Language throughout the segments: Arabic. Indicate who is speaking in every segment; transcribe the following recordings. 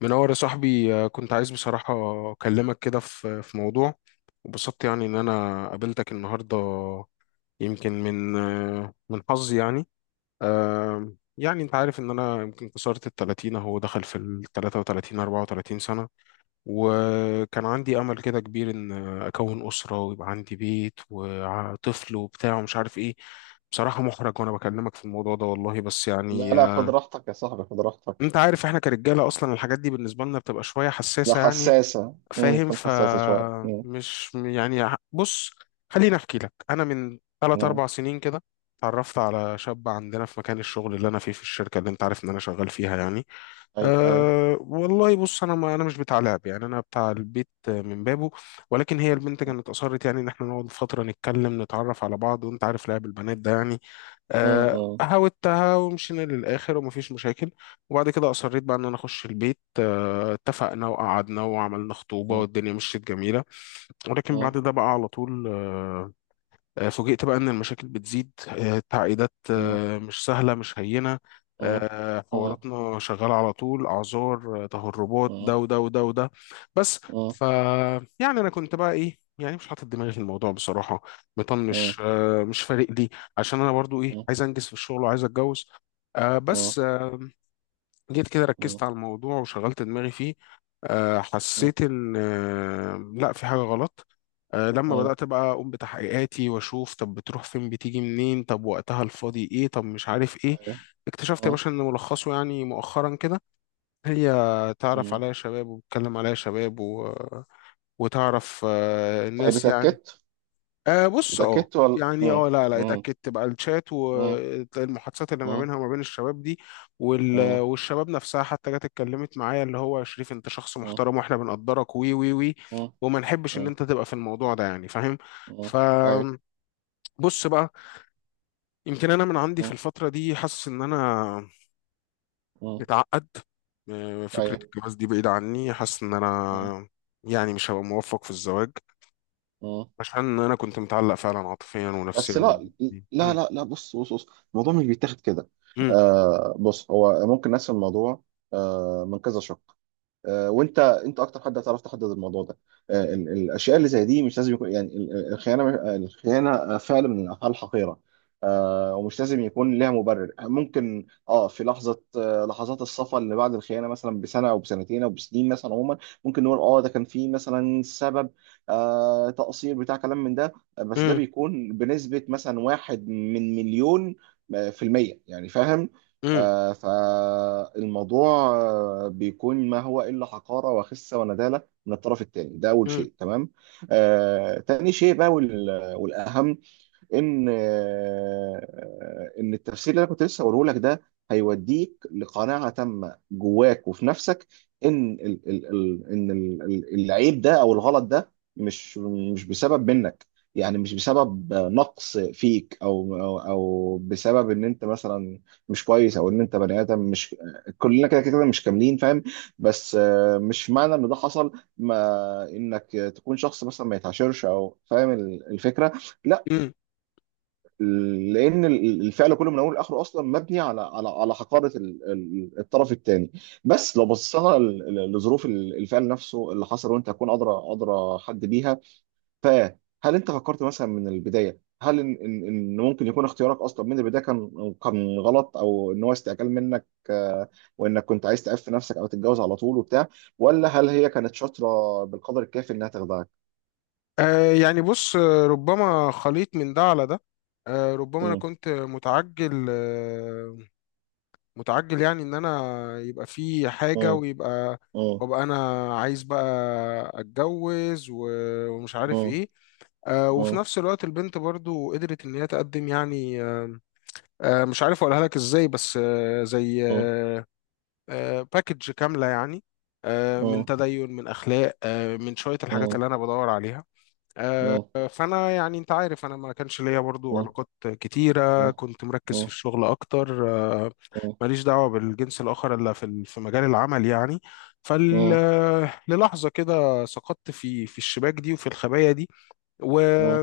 Speaker 1: منور يا صاحبي، كنت عايز بصراحة أكلمك كده في موضوع. وبسطت يعني إن أنا قابلتك النهاردة، يمكن من حظي يعني. يعني أنت عارف إن أنا يمكن كسرت ال30، أهو دخل في ال33 34 سنة. وكان عندي أمل كده كبير إن أكون أسرة ويبقى عندي بيت وطفل وبتاع ومش عارف إيه. بصراحة محرج وأنا بكلمك في الموضوع ده والله، بس
Speaker 2: لا،
Speaker 1: يعني،
Speaker 2: لا، خد راحتك يا صاحبي، خد راحتك.
Speaker 1: انت عارف احنا كرجاله اصلا الحاجات دي بالنسبه لنا بتبقى شويه
Speaker 2: لا،
Speaker 1: حساسه يعني.
Speaker 2: حساسة،
Speaker 1: فاهم؟
Speaker 2: تكون حساسة شوية
Speaker 1: فمش يعني، بص خليني احكي لك انا من 3
Speaker 2: امم.
Speaker 1: 4 سنين كده. اتعرفت على شاب عندنا في مكان الشغل اللي انا فيه، في الشركه اللي انت عارف ان انا شغال فيها يعني.
Speaker 2: اي، اي.
Speaker 1: أه والله، بص ما انا مش بتاع لعب يعني، انا بتاع البيت من بابه. ولكن هي البنت كانت اصرت يعني ان احنا نقعد فتره نتكلم نتعرف على بعض، وانت عارف لعب البنات ده يعني.
Speaker 2: امم. امم.
Speaker 1: هاوتها ومشينا للآخر ومفيش مشاكل. وبعد كده أصريت بقى إن أنا أخش البيت، اتفقنا وقعدنا وعملنا خطوبة
Speaker 2: امم.
Speaker 1: والدنيا مشيت جميلة. ولكن بعد ده بقى على طول، فوجئت بقى إن المشاكل بتزيد، التعقيدات
Speaker 2: امم.
Speaker 1: مش سهلة مش هينة.
Speaker 2: امم. امم.
Speaker 1: حواراتنا شغالة على طول، أعذار، تهربات، ده
Speaker 2: امم.
Speaker 1: وده وده وده، بس.
Speaker 2: امم.
Speaker 1: ف يعني أنا كنت بقى إيه؟ يعني مش حاطط دماغي في الموضوع بصراحة، مطنش، مش فارق لي، عشان أنا برضو إيه،
Speaker 2: امم.
Speaker 1: عايز أنجز في الشغل وعايز أتجوز. بس، جيت كده
Speaker 2: امم. امم.
Speaker 1: ركزت على الموضوع وشغلت دماغي فيه. حسيت إن، لا، في حاجة غلط. لما
Speaker 2: امم.
Speaker 1: بدأت بقى أقوم بتحقيقاتي وأشوف، طب بتروح فين؟ بتيجي منين؟ طب وقتها الفاضي إيه؟ طب مش عارف إيه.
Speaker 2: اي.
Speaker 1: اكتشفت يا
Speaker 2: امم.
Speaker 1: باشا إن ملخصه يعني، مؤخرا كده، هي تعرف
Speaker 2: امم.
Speaker 1: عليا شباب وبتكلم عليا شباب، وتعرف
Speaker 2: طيب،
Speaker 1: الناس يعني.
Speaker 2: اتأكدت؟
Speaker 1: أه، بص،
Speaker 2: اتأكدت ولا؟
Speaker 1: يعني
Speaker 2: امم.
Speaker 1: لا لا،
Speaker 2: امم.
Speaker 1: اتأكدت بقى، الشات
Speaker 2: امم.
Speaker 1: والمحادثات اللي ما
Speaker 2: امم.
Speaker 1: بينها وما بين الشباب دي. والشباب نفسها حتى جت اتكلمت معايا، اللي هو يا شريف انت شخص
Speaker 2: امم.
Speaker 1: محترم واحنا بنقدرك، وي وي وي.
Speaker 2: امم.
Speaker 1: وما نحبش ان
Speaker 2: امم.
Speaker 1: انت تبقى في الموضوع ده يعني، فاهم؟
Speaker 2: امم. اي.
Speaker 1: فبص بقى. يمكن انا من عندي في
Speaker 2: امم.
Speaker 1: الفترة دي حاسس ان انا
Speaker 2: امم.
Speaker 1: متعقد.
Speaker 2: اي.
Speaker 1: فكرة الجواز دي بعيدة عني، حاسس ان
Speaker 2: امم.
Speaker 1: انا يعني مش هبقى موفق في الزواج. عشان انا كنت متعلق فعلا عاطفيا
Speaker 2: بس.
Speaker 1: ونفسيا
Speaker 2: لا، لا، لا، لا، بص، بص، بص، الموضوع مش بيتاخد كده.
Speaker 1: بال
Speaker 2: بص، هو ممكن نقسم الموضوع من كذا شق. وانت اكتر حد هتعرف تحدد الموضوع ده. الاشياء اللي زي دي مش لازم يكون، يعني الخيانه، فعل من الافعال الحقيره. ومش لازم يكون لها مبرر، ممكن في لحظه، لحظات الصفا اللي بعد الخيانه مثلا بسنه او بسنتين او بسنين، مثلا عموما. ممكن نقول ده كان في مثلا سبب، تقصير بتاع كلام من ده. بس ده
Speaker 1: امم
Speaker 2: بيكون بنسبه مثلا واحد من مليون، في المية يعني، فاهم.
Speaker 1: امم
Speaker 2: فالموضوع بيكون ما هو إلا حقارة وخسة وندالة من الطرف الثاني، ده أول
Speaker 1: امم
Speaker 2: شيء، تمام. تاني شيء بقى، والأهم، ان التفسير اللي انا كنت لسه هقوله لك ده هيوديك لقناعه تامه جواك وفي نفسك. ان ال ال ال ان ال ال العيب ده او الغلط ده، مش بسبب منك، يعني مش بسبب نقص فيك او بسبب ان انت مثلا مش كويس، او ان انت بني ادم مش، كلنا كده مش كاملين، فاهم. بس مش معنى ان ده حصل ما انك تكون شخص مثلا ما يتعاشرش، او فاهم الفكره، لا.
Speaker 1: امم
Speaker 2: لان الفعل كله من اول لاخره اصلا مبني على حقاره الطرف الثاني. بس لو بصينا لظروف الفعل نفسه اللي حصل، وانت هتكون ادرى، حد بيها. فهل انت فكرت مثلا من البدايه، هل ان ان إن ممكن يكون اختيارك اصلا من البدايه كان غلط، او ان هو استعجال منك، وانك كنت عايز تعف نفسك او تتجوز على طول وبتاع، ولا هل هي كانت شاطره بالقدر الكافي انها تخدعك؟
Speaker 1: يعني بص، ربما خليط من ده على ده. ربما انا
Speaker 2: مم.
Speaker 1: كنت متعجل، متعجل يعني ان انا يبقى في حاجة،
Speaker 2: مم.
Speaker 1: ويبقى،
Speaker 2: مم.
Speaker 1: وابقى انا عايز بقى اتجوز و- ومش عارف
Speaker 2: مم.
Speaker 1: ايه. وفي
Speaker 2: مم.
Speaker 1: نفس الوقت البنت برضو قدرت ان هي تقدم يعني، مش عارف اقولها لك ازاي، بس زي، آه، باكج كاملة يعني. من
Speaker 2: مم.
Speaker 1: تدين، من أخلاق، من شوية الحاجات
Speaker 2: مم.
Speaker 1: اللي أنا بدور عليها. آه،
Speaker 2: اه.
Speaker 1: فأنا يعني، أنت عارف أنا ما كانش ليا برضو
Speaker 2: اه.
Speaker 1: علاقات كتيرة،
Speaker 2: اه.
Speaker 1: كنت مركز في
Speaker 2: اه.
Speaker 1: الشغل أكتر. آه،
Speaker 2: اه.
Speaker 1: ماليش دعوة بالجنس الآخر إلا في مجال العمل يعني. فال
Speaker 2: اه.
Speaker 1: آه، للحظة كده سقطت في الشباك دي وفي الخبايا دي، و
Speaker 2: اه.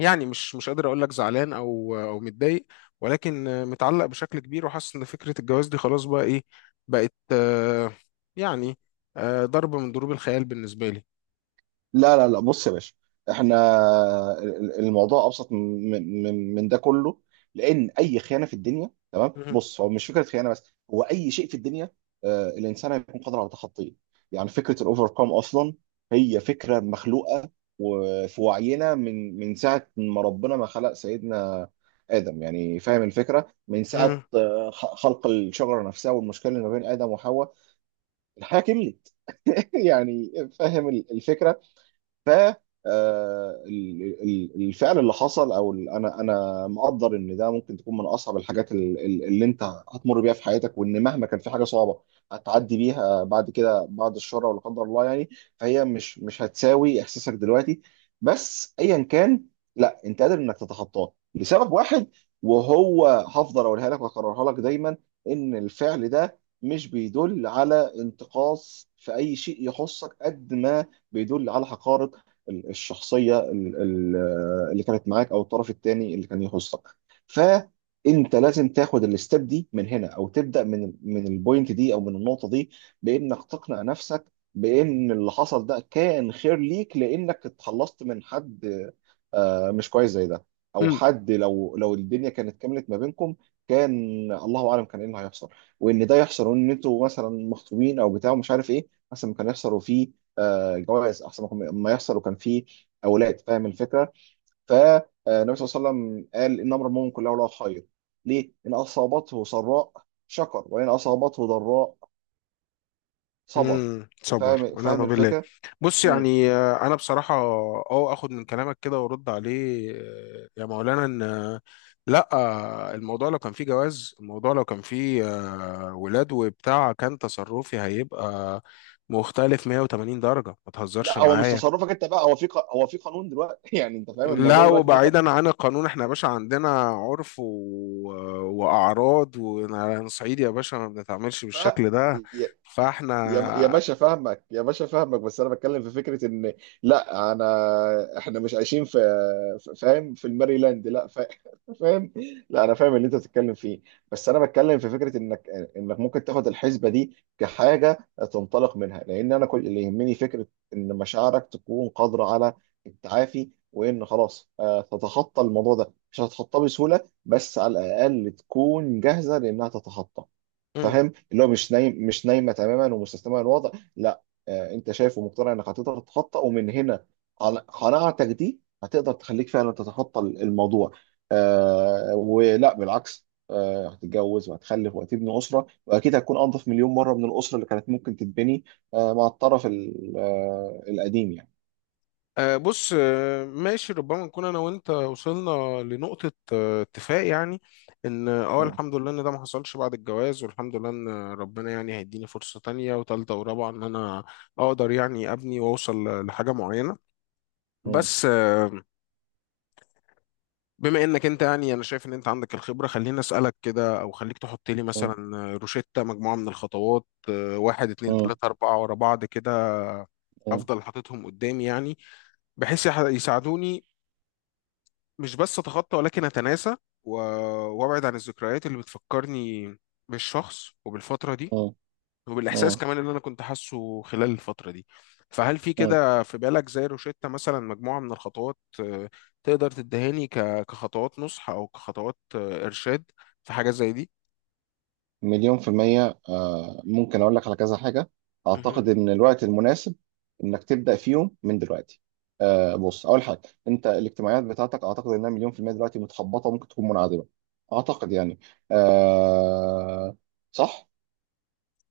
Speaker 1: يعني مش قادر اقول لك زعلان او متضايق، ولكن متعلق بشكل كبير وحاسس ان فكره الجواز دي خلاص بقى ايه، بقت، يعني ضربه من ضروب الخيال بالنسبه لي.
Speaker 2: لا، لا، لا، بص يا باشا، احنا الموضوع ابسط من ده كله. لان اي خيانه في الدنيا، تمام،
Speaker 1: مهم.
Speaker 2: بص، هو مش فكره خيانه بس، هو اي شيء في الدنيا، الانسان هيكون قادر على تخطيه. يعني فكره الاوفر كام اصلا هي فكره مخلوقه وفي وعينا، من ساعه ما ربنا ما خلق سيدنا ادم، يعني فاهم الفكره. من ساعه خلق الشجره نفسها، والمشكله اللي ما بين ادم وحواء، الحياة كملت يعني، فاهم الفكرة. ف آه، ال- ال- الفعل اللي حصل، او انا، مقدر ان ده ممكن تكون من اصعب الحاجات اللي انت هتمر بيها في حياتك، وان مهما كان في حاجه صعبه هتعدي بيها بعد كده، بعد الشر، ولا قدر الله يعني، فهي مش هتساوي احساسك دلوقتي. بس ايا كان، لا، انت قادر انك تتخطاه لسبب واحد، وهو هفضل اقولها لك واكررها لك دايما. ان الفعل ده مش بيدل على انتقاص في اي شيء يخصك، قد ما بيدل على حقارة الشخصيه اللي كانت معاك، او الطرف الثاني اللي كان يخصك. فانت لازم تاخد الستيب دي من هنا، او تبدا من البوينت دي، او من النقطه دي، بانك تقنع نفسك بان اللي حصل ده كان خير ليك، لانك اتخلصت من حد مش كويس زي ده، او
Speaker 1: مم.
Speaker 2: حد لو الدنيا كانت كملت ما بينكم، كان الله اعلم كان ايه اللي هيحصل. وان ده يحصل وان انتوا مثلا مخطوبين او بتاع ومش عارف ايه، مثلا كان يحصل وفي جوائز، احسن ما يحصل وكان فيه اولاد، فاهم الفكره. فالنبي صلى الله عليه وسلم قال ان امر المؤمن كله له خير، ليه؟ ان اصابته سراء شكر، وان اصابته ضراء صبر.
Speaker 1: صبر
Speaker 2: فاهم، فاهم
Speaker 1: ونعم بالله.
Speaker 2: الفكره.
Speaker 1: بص،
Speaker 2: مم.
Speaker 1: يعني انا بصراحه اخد من كلامك كده وارد عليه، يا مولانا، ان، لا، الموضوع لو كان فيه جواز، الموضوع لو كان فيه ولاد وبتاع، كان تصرفي هيبقى مختلف 180 درجه. ما تهزرش
Speaker 2: لا، هو مش
Speaker 1: معايا.
Speaker 2: تصرفك انت بقى، هو هو في قانون دلوقتي يعني، انت فاهم، الموضوع
Speaker 1: لا،
Speaker 2: دلوقتي دخل
Speaker 1: وبعيدا عن القانون، احنا يا باشا عندنا عرف و... آه، واعراض، ونحن صعيدي يا باشا ما بنتعاملش
Speaker 2: ف
Speaker 1: بالشكل ده.
Speaker 2: يا
Speaker 1: فاحنا
Speaker 2: باشا فاهمك، يا باشا فاهمك، بس انا بتكلم في فكره ان، لا انا احنا مش عايشين في فاهم، في الماريلاند، لا فا- فاهم. لا انا فاهم اللي انت بتتكلم فيه، بس انا بتكلم في فكره انك ممكن تاخد الحسبه دي كحاجه تنطلق منها، لان انا كل اللي يهمني فكره ان مشاعرك تكون قادره على التعافي، وان خلاص تتخطى الموضوع ده. مش هتتخطاه بسهوله، بس على الاقل تكون جاهزه لانها تتخطى، فاهم، اللي هو مش نايم، مش نايمه تماما ومستسلمه للوضع، لا. آه، انت شايف ومقتنع انك هتقدر تتخطى، ومن هنا قناعتك دي هتقدر تخليك فعلا تتخطى الموضوع. آه، ولا بالعكس، آه، هتتجوز وهتخلف وهتبني اسره، واكيد هتكون انظف مليون مره من الاسره اللي كانت ممكن تتبني آه مع الطرف القديم يعني.
Speaker 1: بص، ماشي، ربما نكون انا وانت وصلنا لنقطة اتفاق يعني. ان
Speaker 2: م-
Speaker 1: الحمد لله ان ده ما حصلش بعد الجواز، والحمد لله ان ربنا يعني هيديني فرصة تانية وتالتة ورابعة، ان انا اقدر يعني ابني واوصل لحاجة معينة.
Speaker 2: م-
Speaker 1: بس، بما انك انت يعني، انا شايف ان انت عندك الخبرة، خليني اسألك كده، او خليك تحط لي
Speaker 2: م-
Speaker 1: مثلا روشتة، مجموعة من الخطوات. واحد اتنين
Speaker 2: م-
Speaker 1: تلاتة اربعة ورا بعض كده،
Speaker 2: م-
Speaker 1: افضل حاططهم قدامي يعني، بحيث يساعدوني، مش بس اتخطى ولكن اتناسى، و- وابعد عن الذكريات اللي بتفكرني بالشخص وبالفتره دي، وبالاحساس
Speaker 2: م-
Speaker 1: كمان اللي انا كنت حاسه خلال الفتره دي. فهل في
Speaker 2: م-
Speaker 1: كده في بالك زي روشتة مثلا، مجموعه من الخطوات تقدر تدهاني كخطوات نصح او كخطوات ارشاد، في حاجه زي دي؟
Speaker 2: مليون في المية، ممكن أقول لك على كذا حاجة.
Speaker 1: مهم.
Speaker 2: أعتقد إن الوقت المناسب إنك تبدأ فيهم من دلوقتي. بص، أول حاجة، أنت الاجتماعيات بتاعتك أعتقد إنها مليون في المية دلوقتي متخبطة، ممكن تكون منعدمة. أعتقد يعني، آه، صح؟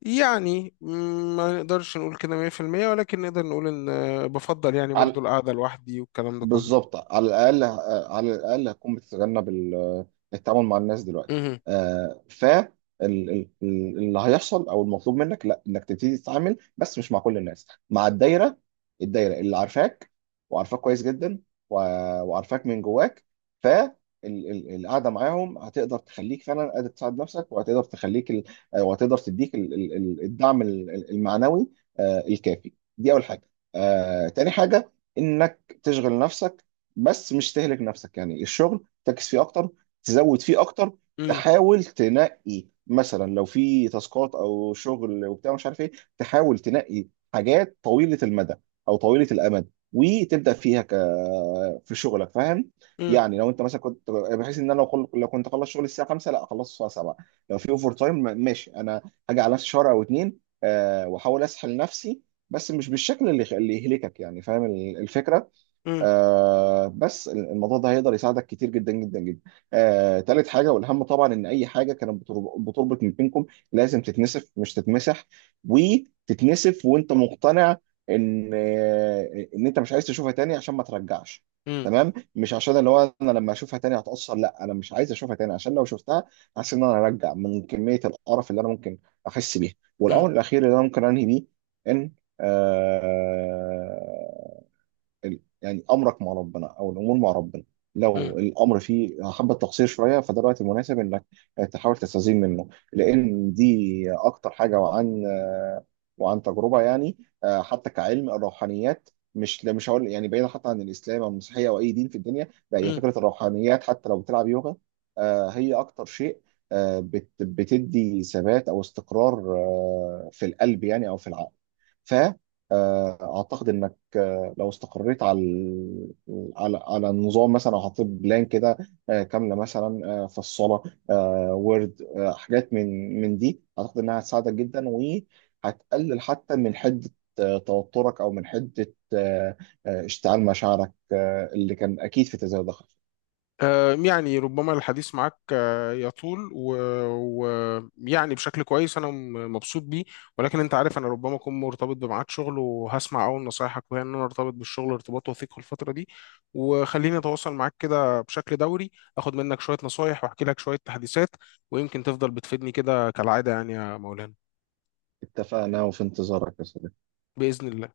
Speaker 1: يعني ما نقدرش نقول كده 100%، ولكن نقدر نقول ان بفضل يعني برضو
Speaker 2: على،
Speaker 1: القعده لوحدي والكلام ده كله.
Speaker 2: بالظبط، على الاقل، على الاقل هتكون بتتجنب التعامل مع الناس دلوقتي.
Speaker 1: مهم.
Speaker 2: آه، ف ال- ال- ال- اللي هيحصل او المطلوب منك، لا انك تبتدي تتعامل، بس مش مع كل الناس، مع الدايره، الدايره اللي عارفاك، وعارفاك كويس جدا، و- وعارفاك من جواك. ف ال- القعده معاهم هتقدر تخليك فعلا قادر تساعد نفسك، وهتقدر تخليك وهتقدر تديك الدعم المعنوي الكافي. دي اول حاجه. تاني حاجه، انك تشغل نفسك، بس مش تهلك نفسك، يعني الشغل تركز فيه اكتر، تزود فيه اكتر.
Speaker 1: مم.
Speaker 2: تحاول تنقي مثلا لو في تاسكات او شغل وبتاع مش عارف ايه، تحاول تنقي حاجات طويلة المدى او طويلة الامد، وتبدا فيها ك... في شغلك، فاهم.
Speaker 1: مم.
Speaker 2: يعني لو انت مثلا كنت بحيث ان انا، لو لو كنت اخلص شغل الساعه 5، لا اخلصه الساعه 7. لو في اوفر تايم، ماشي، انا هاجي على نفسي شهر او اتنين، واحاول اسحل نفسي، بس مش بالشكل اللي يهلكك، يعني فاهم الفكره.
Speaker 1: مم.
Speaker 2: آه، بس الموضوع ده هيقدر يساعدك كتير جدا جدا جدا. آه، تالت حاجه، والاهم طبعا، ان اي حاجه كانت بتربط من بينكم، لازم تتنسف مش تتمسح، وتتنسف وانت مقتنع ان ان انت مش عايز تشوفها تاني عشان ما ترجعش.
Speaker 1: مم.
Speaker 2: تمام، مش عشان اللي هو انا لما اشوفها تاني هتأثر، لا، انا مش عايز اشوفها تاني عشان لو شفتها حاسس ان انا هرجع، من كميه القرف اللي انا ممكن احس بيها. والامر الاخير اللي انا ممكن انهي بيه، ان آه يعني امرك مع ربنا، او الامور مع ربنا،
Speaker 1: مم.
Speaker 2: لو الامر فيه حبه تقصير شويه، فده الوقت المناسب انك تحاول تستزيد منه، لان دي اكتر حاجه، وعن تجربه يعني. حتى كعلم الروحانيات، مش لا مش هقول يعني، بعيدا حتى عن الاسلام او المسيحيه او اي دين في الدنيا، لا، هي
Speaker 1: مم.
Speaker 2: فكره الروحانيات حتى لو بتلعب يوغا، هي اكتر شيء بتدي ثبات او استقرار في القلب، يعني او في العقل. ف آه، اعتقد انك لو استقريت على على النظام مثلا، او حطيت بلان كده كامله، مثلا في الصلاه، وورد، حاجات من دي، اعتقد انها هتساعدك جدا، وهتقلل حتى من حده توترك، او من حده اشتعال مشاعرك اللي كان اكيد في تزايد ضغط.
Speaker 1: يعني ربما الحديث معك يطول، ويعني بشكل كويس انا مبسوط بيه. ولكن انت عارف انا ربما اكون مرتبط بميعاد شغل، وهسمع اول نصايحك وهي ان انا ارتبط بالشغل ارتباط وثيق في الفتره دي. وخليني اتواصل معاك كده بشكل دوري، اخد منك شويه نصايح واحكي لك شويه تحديثات، ويمكن تفضل بتفيدني كده كالعاده يعني يا مولانا.
Speaker 2: اتفقنا، وفي انتظارك يا صديقي.
Speaker 1: باذن الله.